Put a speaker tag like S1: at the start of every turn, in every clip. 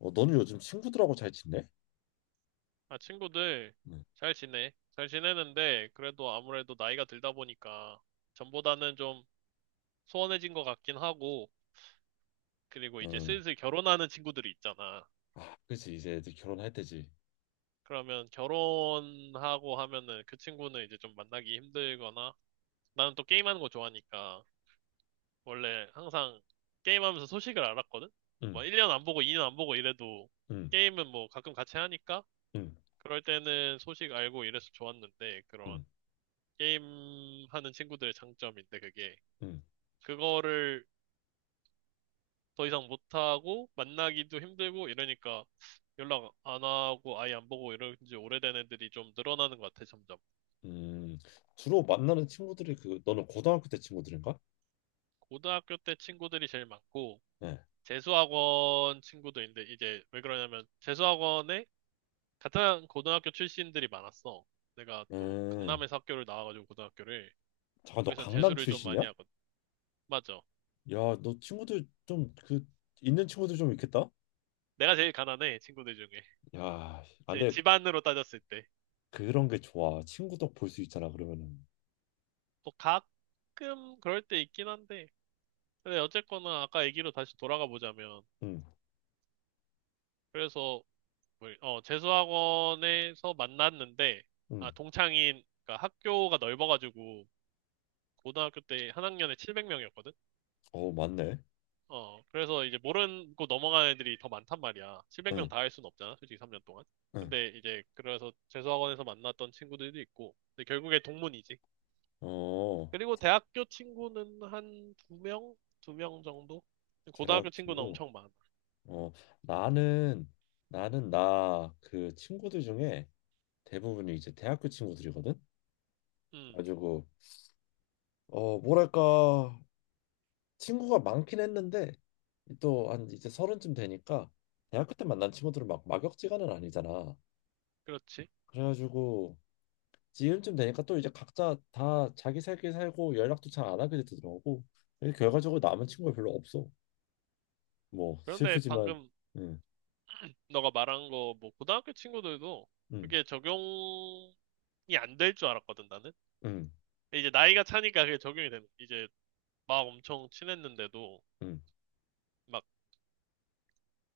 S1: 어, 너는 요즘 친구들하고 잘 지내?
S2: 아, 친구들
S1: 응.
S2: 잘 지내. 잘 지내는데 그래도 아무래도 나이가 들다 보니까 전보다는 좀 소원해진 것 같긴 하고 그리고 이제
S1: 응.
S2: 슬슬 결혼하는 친구들이 있잖아.
S1: 아, 그렇지. 이제 애들 결혼할 때지.
S2: 그러면 결혼하고 하면은 그 친구는 이제 좀 만나기 힘들거나 나는 또 게임하는 거 좋아하니까 원래 항상 게임하면서 소식을 알았거든?
S1: 응,
S2: 뭐 1년 안 보고 2년 안 보고 이래도
S1: 응,
S2: 게임은 뭐 가끔 같이 하니까
S1: 응,
S2: 그럴 때는 소식 알고 이래서 좋았는데 그런
S1: 응,
S2: 게임하는 친구들의 장점인데 그게
S1: 응.
S2: 그거를 더 이상 못하고 만나기도 힘들고 이러니까 연락 안 하고 아예 안 보고 이런 지 오래된 애들이 좀 늘어나는 것 같아 점점.
S1: 음, 주로 만나는 친구들이 그 너는 고등학교 때 친구들인가?
S2: 고등학교 때 친구들이 제일 많고
S1: 네.
S2: 재수학원 친구도 있는데 이제 왜 그러냐면 재수학원에 같은 고등학교 출신들이 많았어. 내가 또
S1: 음.
S2: 강남에서 학교를 나와가지고 고등학교를.
S1: 잠깐 너
S2: 거기선
S1: 강남
S2: 재수를 좀 많이
S1: 출신이야?
S2: 하거든. 맞아.
S1: 야, 너 친구들 좀 그 있는 친구들 좀 있겠다.
S2: 내가 제일 가난해 친구들 중에,
S1: 야, 안
S2: 제
S1: 데
S2: 집안으로 따졌을 때.
S1: 그런 게 좋아. 친구도 볼 수 있잖아. 그러면은.
S2: 또 가끔 그럴 때 있긴 한데. 근데 어쨌거나 아까 얘기로 다시 돌아가 보자면,
S1: 응,
S2: 그래서 뭐, 재수학원에서 만났는데, 아,
S1: 응.
S2: 동창인, 그러니까 학교가 넓어가지고, 고등학교 때 한 학년에 700명이었거든?
S1: 어, 맞네.
S2: 그래서 이제 모르고 넘어가는 애들이 더 많단 말이야. 700명
S1: 응,
S2: 다 할 수는 없잖아, 솔직히 3년 동안.
S1: 응.
S2: 근데 이제, 그래서 재수학원에서 만났던 친구들도 있고, 근데 결국에 동문이지.
S1: 어,
S2: 그리고 대학교 친구는 한 두 명? 두 명 정도?
S1: 대학
S2: 고등학교 친구는
S1: 친구.
S2: 엄청 많아.
S1: 어, 나는 나는 나 그 친구들 중에 대부분이 이제 대학교 친구들이거든.
S2: 음,
S1: 가지고 어, 뭐랄까 친구가 많긴 했는데 또 한 이제 30쯤 되니까 대학교 때 만난 친구들은 막 막역지간은 아니잖아.
S2: 그렇지.
S1: 그래가지고 지금쯤 되니까 또 이제 각자 다 자기 살길 살고 연락도 잘 안 하게 되더라고. 그래서 결과적으로 남은 친구가 별로 없어. 뭐
S2: 그런데
S1: 슬프지만,
S2: 방금
S1: 음,
S2: 너가 말한 거, 뭐, 고등학교 친구들도
S1: 음,
S2: 그게 적용이 안 될 줄 알았거든, 나는.
S1: 음,
S2: 근데 이제 나이가 차니까 그게 적용이 되는. 이제 막 엄청 친했는데도,
S1: 음,
S2: 막,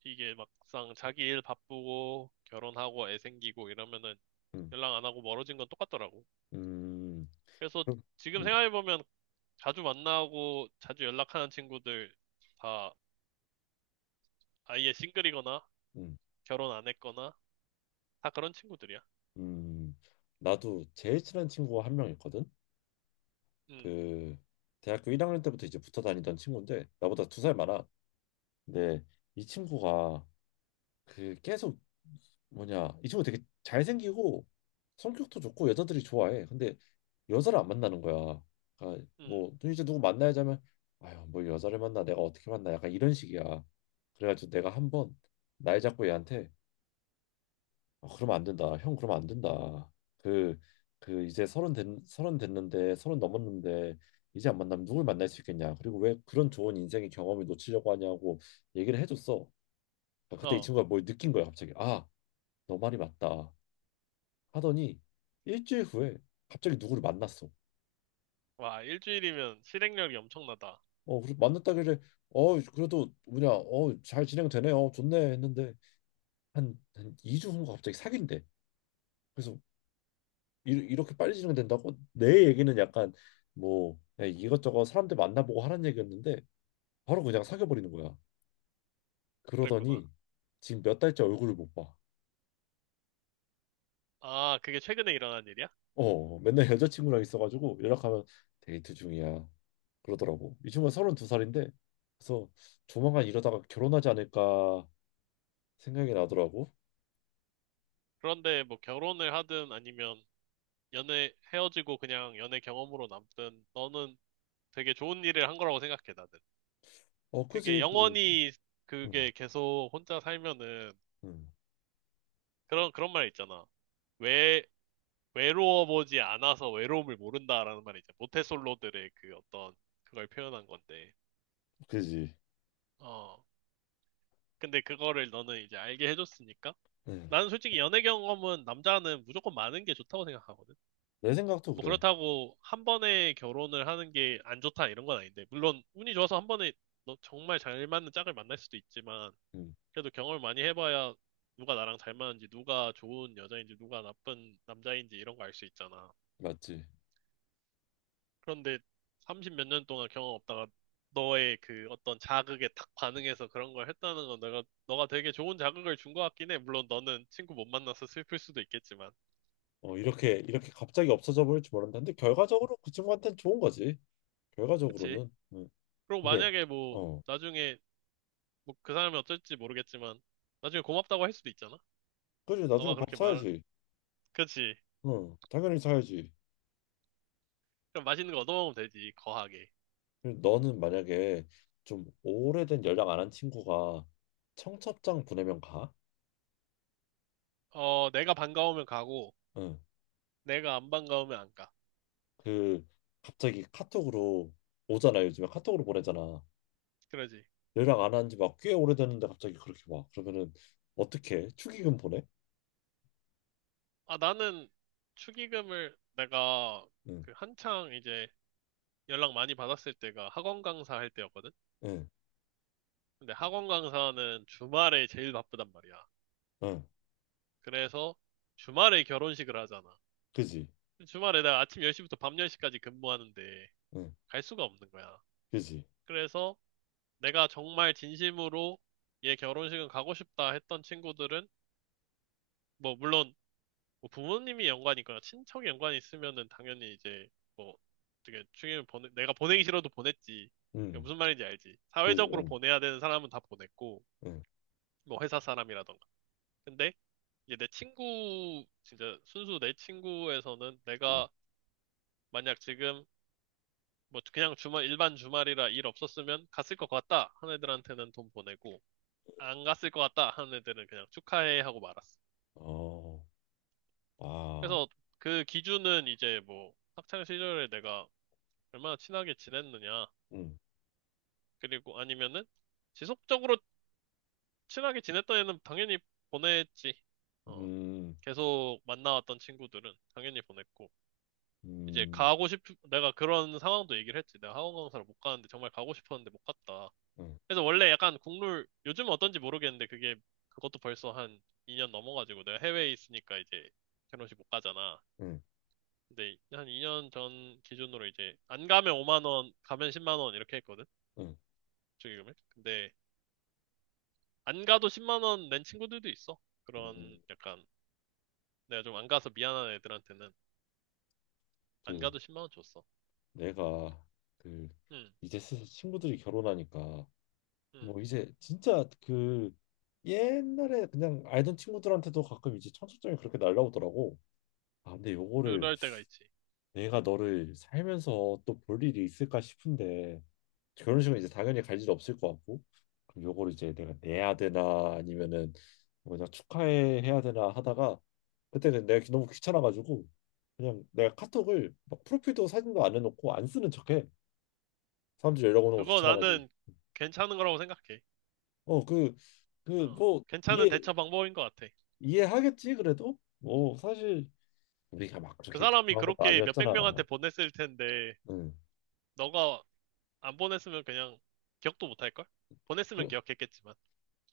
S2: 이게 막상 자기 일 바쁘고, 결혼하고, 애 생기고 이러면은
S1: 음,
S2: 연락 안 하고 멀어진 건 똑같더라고.
S1: 음,
S2: 그래서
S1: 음,
S2: 지금
S1: 음.
S2: 생각해보면 자주 만나고, 자주 연락하는 친구들 다 아예 싱글이거나,
S1: 음,
S2: 결혼 안 했거나, 다 그런 친구들이야.
S1: 음, 나도 제일 친한 친구가 한 명 있거든.
S2: 응,
S1: 그 대학교 1학년 때부터 이제 붙어 다니던 친구인데 나보다 2살 많아. 근데 이 친구가 그 계속 뭐냐 이 친구 되게 잘생기고 성격도 좋고 여자들이 좋아해. 근데 여자를 안 만나는 거야. 그러니까
S2: 응,
S1: 뭐 이제 누구 만나야지 하면 아유 뭐 여자를 만나 내가 어떻게 만나 약간 이런 식이야. 그래가지고 내가 한번 날 잡고 얘한테 어, 그러면 안 된다. 형 그러면 안 된다. 그 그 이제 서른 됐는데 서른 넘었는데 이제 안 만나면 누굴 만날 수 있겠냐. 그리고 왜 그런 좋은 인생의 경험을 놓치려고 하냐고 얘기를 해줬어. 아, 그때 이
S2: 어.
S1: 친구가 뭘 느낀 거야 갑자기. 아, 너 말이 맞다. 하더니 일주일 후에 갑자기 누구를 만났어.
S2: 와, 일주일이면 실행력이 엄청나다.
S1: 어, 그래 만났다길래 어 그래도 뭐냐 어 잘 진행되네요 좋네 했는데 한 2주 후인가 갑자기 사귄대. 그래서 이렇게 빨리 진행된다고? 내 얘기는 약간 뭐 그냥 이것저것 사람들 만나보고 하는 얘기였는데 바로 그냥 사귀어버리는 거야.
S2: 그랬구나.
S1: 그러더니 지금 몇 달째 얼굴을 못 봐.
S2: 아, 그게 최근에 일어난 일이야?
S1: 어, 맨날 여자친구랑 있어가지고 연락하면 데이트 중이야. 그러더라고. 이 친구가 32살인데 그래서 조만간 이러다가 결혼하지 않을까 생각이 나더라고.
S2: 그런데 뭐 결혼을 하든 아니면 연애 헤어지고 그냥 연애 경험으로 남든 너는 되게 좋은 일을 한 거라고 생각해, 나는.
S1: 어,
S2: 그게
S1: 그지. 그,
S2: 영원히,
S1: 응,
S2: 그게 계속 혼자 살면은
S1: 응,
S2: 그런, 그런 말 있잖아. 외, 외로워 보지 않아서 외로움을 모른다라는 말이 이제 모태솔로들의 그 어떤 그걸 표현한 건데.
S1: 그지.
S2: 어. 근데 그거를 너는 이제 알게 해줬으니까
S1: 응.
S2: 나는 솔직히 연애 경험은 남자는 무조건 많은 게 좋다고 생각하거든.
S1: 내 생각도
S2: 뭐
S1: 그래.
S2: 그렇다고 한 번에 결혼을 하는 게 안 좋다 이런 건 아닌데, 물론 운이 좋아서 한 번에 너 정말 잘 맞는 짝을 만날 수도 있지만,
S1: 응,
S2: 그래도 경험을 많이 해봐야 누가 나랑 잘 맞는지, 누가 좋은 여자인지, 누가 나쁜 남자인지 이런 거 알 수 있잖아.
S1: 맞지.
S2: 그런데 30 몇 년 동안 경험 없다가 너의 그 어떤 자극에 탁 반응해서 그런 걸 했다는 건 내가, 너가 되게 좋은 자극을 준 것 같긴 해. 물론 너는 친구 못 만나서 슬플 수도 있겠지만.
S1: 어, 이렇게 이렇게 갑자기 없어져 버릴 지 몰랐는데 데 결과적으로 그 친구한테는 좋은 거지.
S2: 그치?
S1: 결과적으로는. 응.
S2: 그리고
S1: 근데
S2: 만약에 뭐
S1: 어,
S2: 나중에, 뭐 그 사람이 어쩔지 모르겠지만 나중에 고맙다고 할 수도 있잖아.
S1: 그지 나중에
S2: 너가
S1: 밥
S2: 그렇게
S1: 사야지.
S2: 그치?
S1: 응, 당연히 사야지.
S2: 그럼 맛있는 거 얻어먹으면 되지 거하게.
S1: 그리고 너는 만약에 좀 오래된 연락 안 한 친구가 청첩장 보내면 가?
S2: 어 내가 반가우면 가고
S1: 응.
S2: 내가 안 반가우면 안 가.
S1: 그 갑자기 카톡으로 오잖아 요즘에 카톡으로 보내잖아.
S2: 그러지.
S1: 연락 안 한 지 막 꽤 오래됐는데 갑자기 그렇게 와. 그러면은 어떻게 축의금 보내?
S2: 아 나는 축의금을 내가
S1: 응,
S2: 그 한창 이제 연락 많이 받았을 때가 학원 강사 할 때였거든.
S1: 응,
S2: 근데 학원 강사는 주말에 제일 바쁘단 말이야.
S1: 응,
S2: 그래서 주말에 결혼식을 하잖아.
S1: 그지,
S2: 주말에 내가 아침 10시부터 밤 10시까지 근무하는데
S1: 응,
S2: 갈 수가 없는 거야.
S1: 그지,
S2: 그래서 내가 정말 진심으로 얘 결혼식은 가고 싶다 했던 친구들은, 뭐 물론 뭐 부모님이 연관이 있거나 친척이 연관이 있으면은 당연히 이제 뭐 되게 축의금 보내, 내가 보내기 싫어도 보냈지. 그러니까
S1: 응.
S2: 무슨 말인지 알지.
S1: 그지,
S2: 사회적으로
S1: 응,
S2: 보내야 되는 사람은 다 보냈고,
S1: 응,
S2: 뭐 회사 사람이라던가. 근데 이제 내 친구 진짜 순수 내 친구에서는
S1: 응.
S2: 내가 만약 지금 뭐 그냥 주말 일반 주말이라 일 없었으면 갔을 것 같다 하는 애들한테는 돈 보내고, 안 갔을 것 같다 하는 애들은 그냥 축하해 하고 말았어.
S1: 어, 아,
S2: 그래서 그 기준은 이제 뭐 학창 시절에 내가 얼마나 친하게 지냈느냐.
S1: 응,
S2: 그리고 아니면은 지속적으로 친하게 지냈던 애는 당연히 보냈지. 어,
S1: 음,
S2: 계속 만나왔던 친구들은 당연히 보냈고. 이제
S1: 음,
S2: 내가 그런 상황도 얘기를 했지. 내가 학원 강사를 못 가는데 정말 가고 싶었는데 못 갔다.
S1: 응,
S2: 그래서 원래 약간 국룰, 요즘은 어떤지 모르겠는데, 그게 그것도 벌써 한 2년 넘어가지고 내가 해외에 있으니까 이제 결혼식 못 가잖아.
S1: 응,
S2: 근데 한 2년 전 기준으로 이제 안 가면 5만 원, 가면 10만 원 이렇게 했거든.
S1: 응,
S2: 축의금을. 근데 안 가도 10만 원 낸 친구들도 있어.
S1: 음,
S2: 그런 약간 내가 좀 안 가서 미안한 애들한테는 안
S1: 그
S2: 가도 10만 원 줬어.
S1: 내가 그
S2: 응,
S1: 이제 슬슬 친구들이 결혼하니까
S2: 응.
S1: 뭐 이제 진짜 그 옛날에 그냥 알던 친구들한테도 가끔 이제 청첩장이 그렇게 날라오더라고. 아, 근데 요거를
S2: 그럴 때가 있지.
S1: 내가 너를 살면서 또 볼 일이 있을까 싶은데 결혼식은 이제 당연히 갈 일 없을 것 같고 그럼 요거를 이제 내가 내야 되나 아니면은 뭐냐 축하해 해야 되나 하다가 그때는 내가 너무 귀찮아가지고 그냥 내가 카톡을 막 프로필도 사진도 안 해놓고 안 쓰는 척해 사람들이 연락 오는 거
S2: 그거
S1: 귀찮아가지고
S2: 나는 괜찮은 거라고 생각해.
S1: 어 그
S2: 어,
S1: 뭐
S2: 괜찮은
S1: 이해
S2: 대처 방법인 것 같아.
S1: 이해하겠지 그래도 뭐 사실 우리가 막
S2: 그
S1: 그렇게
S2: 사람이
S1: 강한 것도
S2: 그렇게 몇백 명한테
S1: 아니었잖아
S2: 보냈을 텐데
S1: 응
S2: 너가 안 보냈으면 그냥 기억도 못 할걸? 보냈으면
S1: 그래,
S2: 기억했겠지만.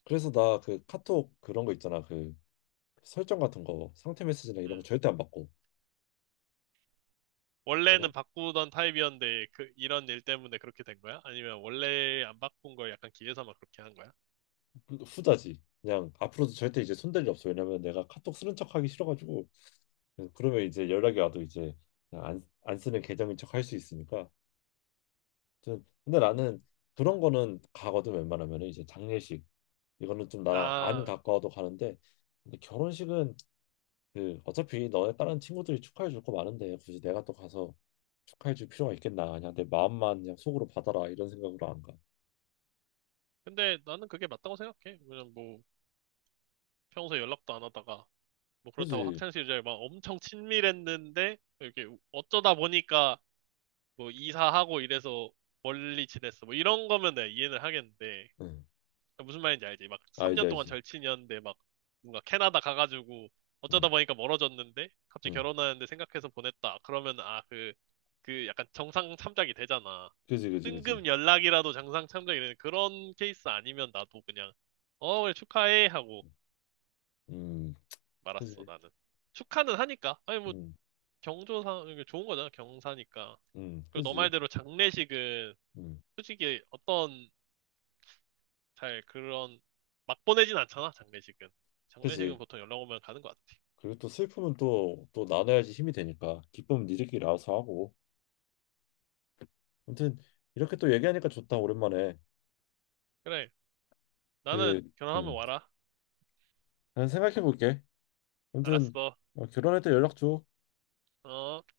S1: 그래서 나 그 카톡 그런 거 있잖아. 그 설정 같은 거 상태 메시지나 이런 거
S2: 응.
S1: 절대 안 받고 그냥
S2: 원래는 바꾸던 타입이었는데 그 이런 일 때문에 그렇게 된 거야? 아니면 원래 안 바꾼 걸 약간 기회삼아 그렇게 한 거야?
S1: 그 후자지. 그냥 앞으로도 절대 이제 손댈 일 없어. 왜냐면 내가 카톡 쓰는 척 하기 싫어가지고 그러면 이제 연락이 와도 이제 그냥 안 쓰는 계정인 척 할 수 있으니까. 아무튼 근데 나는 그런 거는 가거든 웬만하면 이제 장례식 이거는 좀 나랑 안
S2: 아,
S1: 가까워도 가는데 근데 결혼식은 그 어차피 너의 다른 친구들이 축하해 줄 거 많은데 굳이 내가 또 가서 축하해 줄 필요가 있겠나 그냥 내 마음만 그냥 속으로 받아라 이런 생각으로 안 가.
S2: 근데 나는 그게 맞다고 생각해. 왜냐면 뭐 평소에 연락도 안 하다가 뭐 그렇다고
S1: 그지?
S2: 학창 시절에 막 엄청 친밀했는데 이렇게 어쩌다 보니까 뭐 이사하고 이래서 멀리 지냈어 뭐 이런 거면 내가 이해는 하겠는데.
S1: 응.
S2: 아, 무슨 말인지 알지? 막
S1: 알지
S2: 3년 동안
S1: 알지.
S2: 절친이었는데 막 뭔가 캐나다 가가지고
S1: 응.
S2: 어쩌다 보니까 멀어졌는데 갑자기
S1: 응.
S2: 결혼하는데 생각해서 보냈다. 그러면 아, 그, 그 약간 정상 참작이 되잖아.
S1: 그지 그지 그지.
S2: 뜬금 연락이라도 정상 참작이 되는 그런 케이스 아니면 나도 그냥 어, 그래, 축하해 하고
S1: 음.
S2: 말았어,
S1: 그지.
S2: 나는. 축하는 하니까. 아니 뭐
S1: 음.
S2: 경조사 이게 좋은 거잖아, 경사니까.
S1: 음.
S2: 그리고 너
S1: 그지.
S2: 말대로 장례식은
S1: 음.
S2: 솔직히 어떤 잘 그런 막 보내진 않잖아 장례식은. 장례식은
S1: 그지.
S2: 보통 연락 오면 가는 것 같아.
S1: 그리고 또 슬픔은 또 또 나눠야지 힘이 되니까 기쁨은 니들끼리 알아서 하고. 아무튼 이렇게 또 얘기하니까 좋다 오랜만에.
S2: 그래 나는
S1: 그
S2: 결혼하면
S1: 음.
S2: 와라.
S1: 난 생각해 볼게. 아무튼
S2: 알았어.
S1: 어, 결혼할 때 연락 줘.
S2: 어.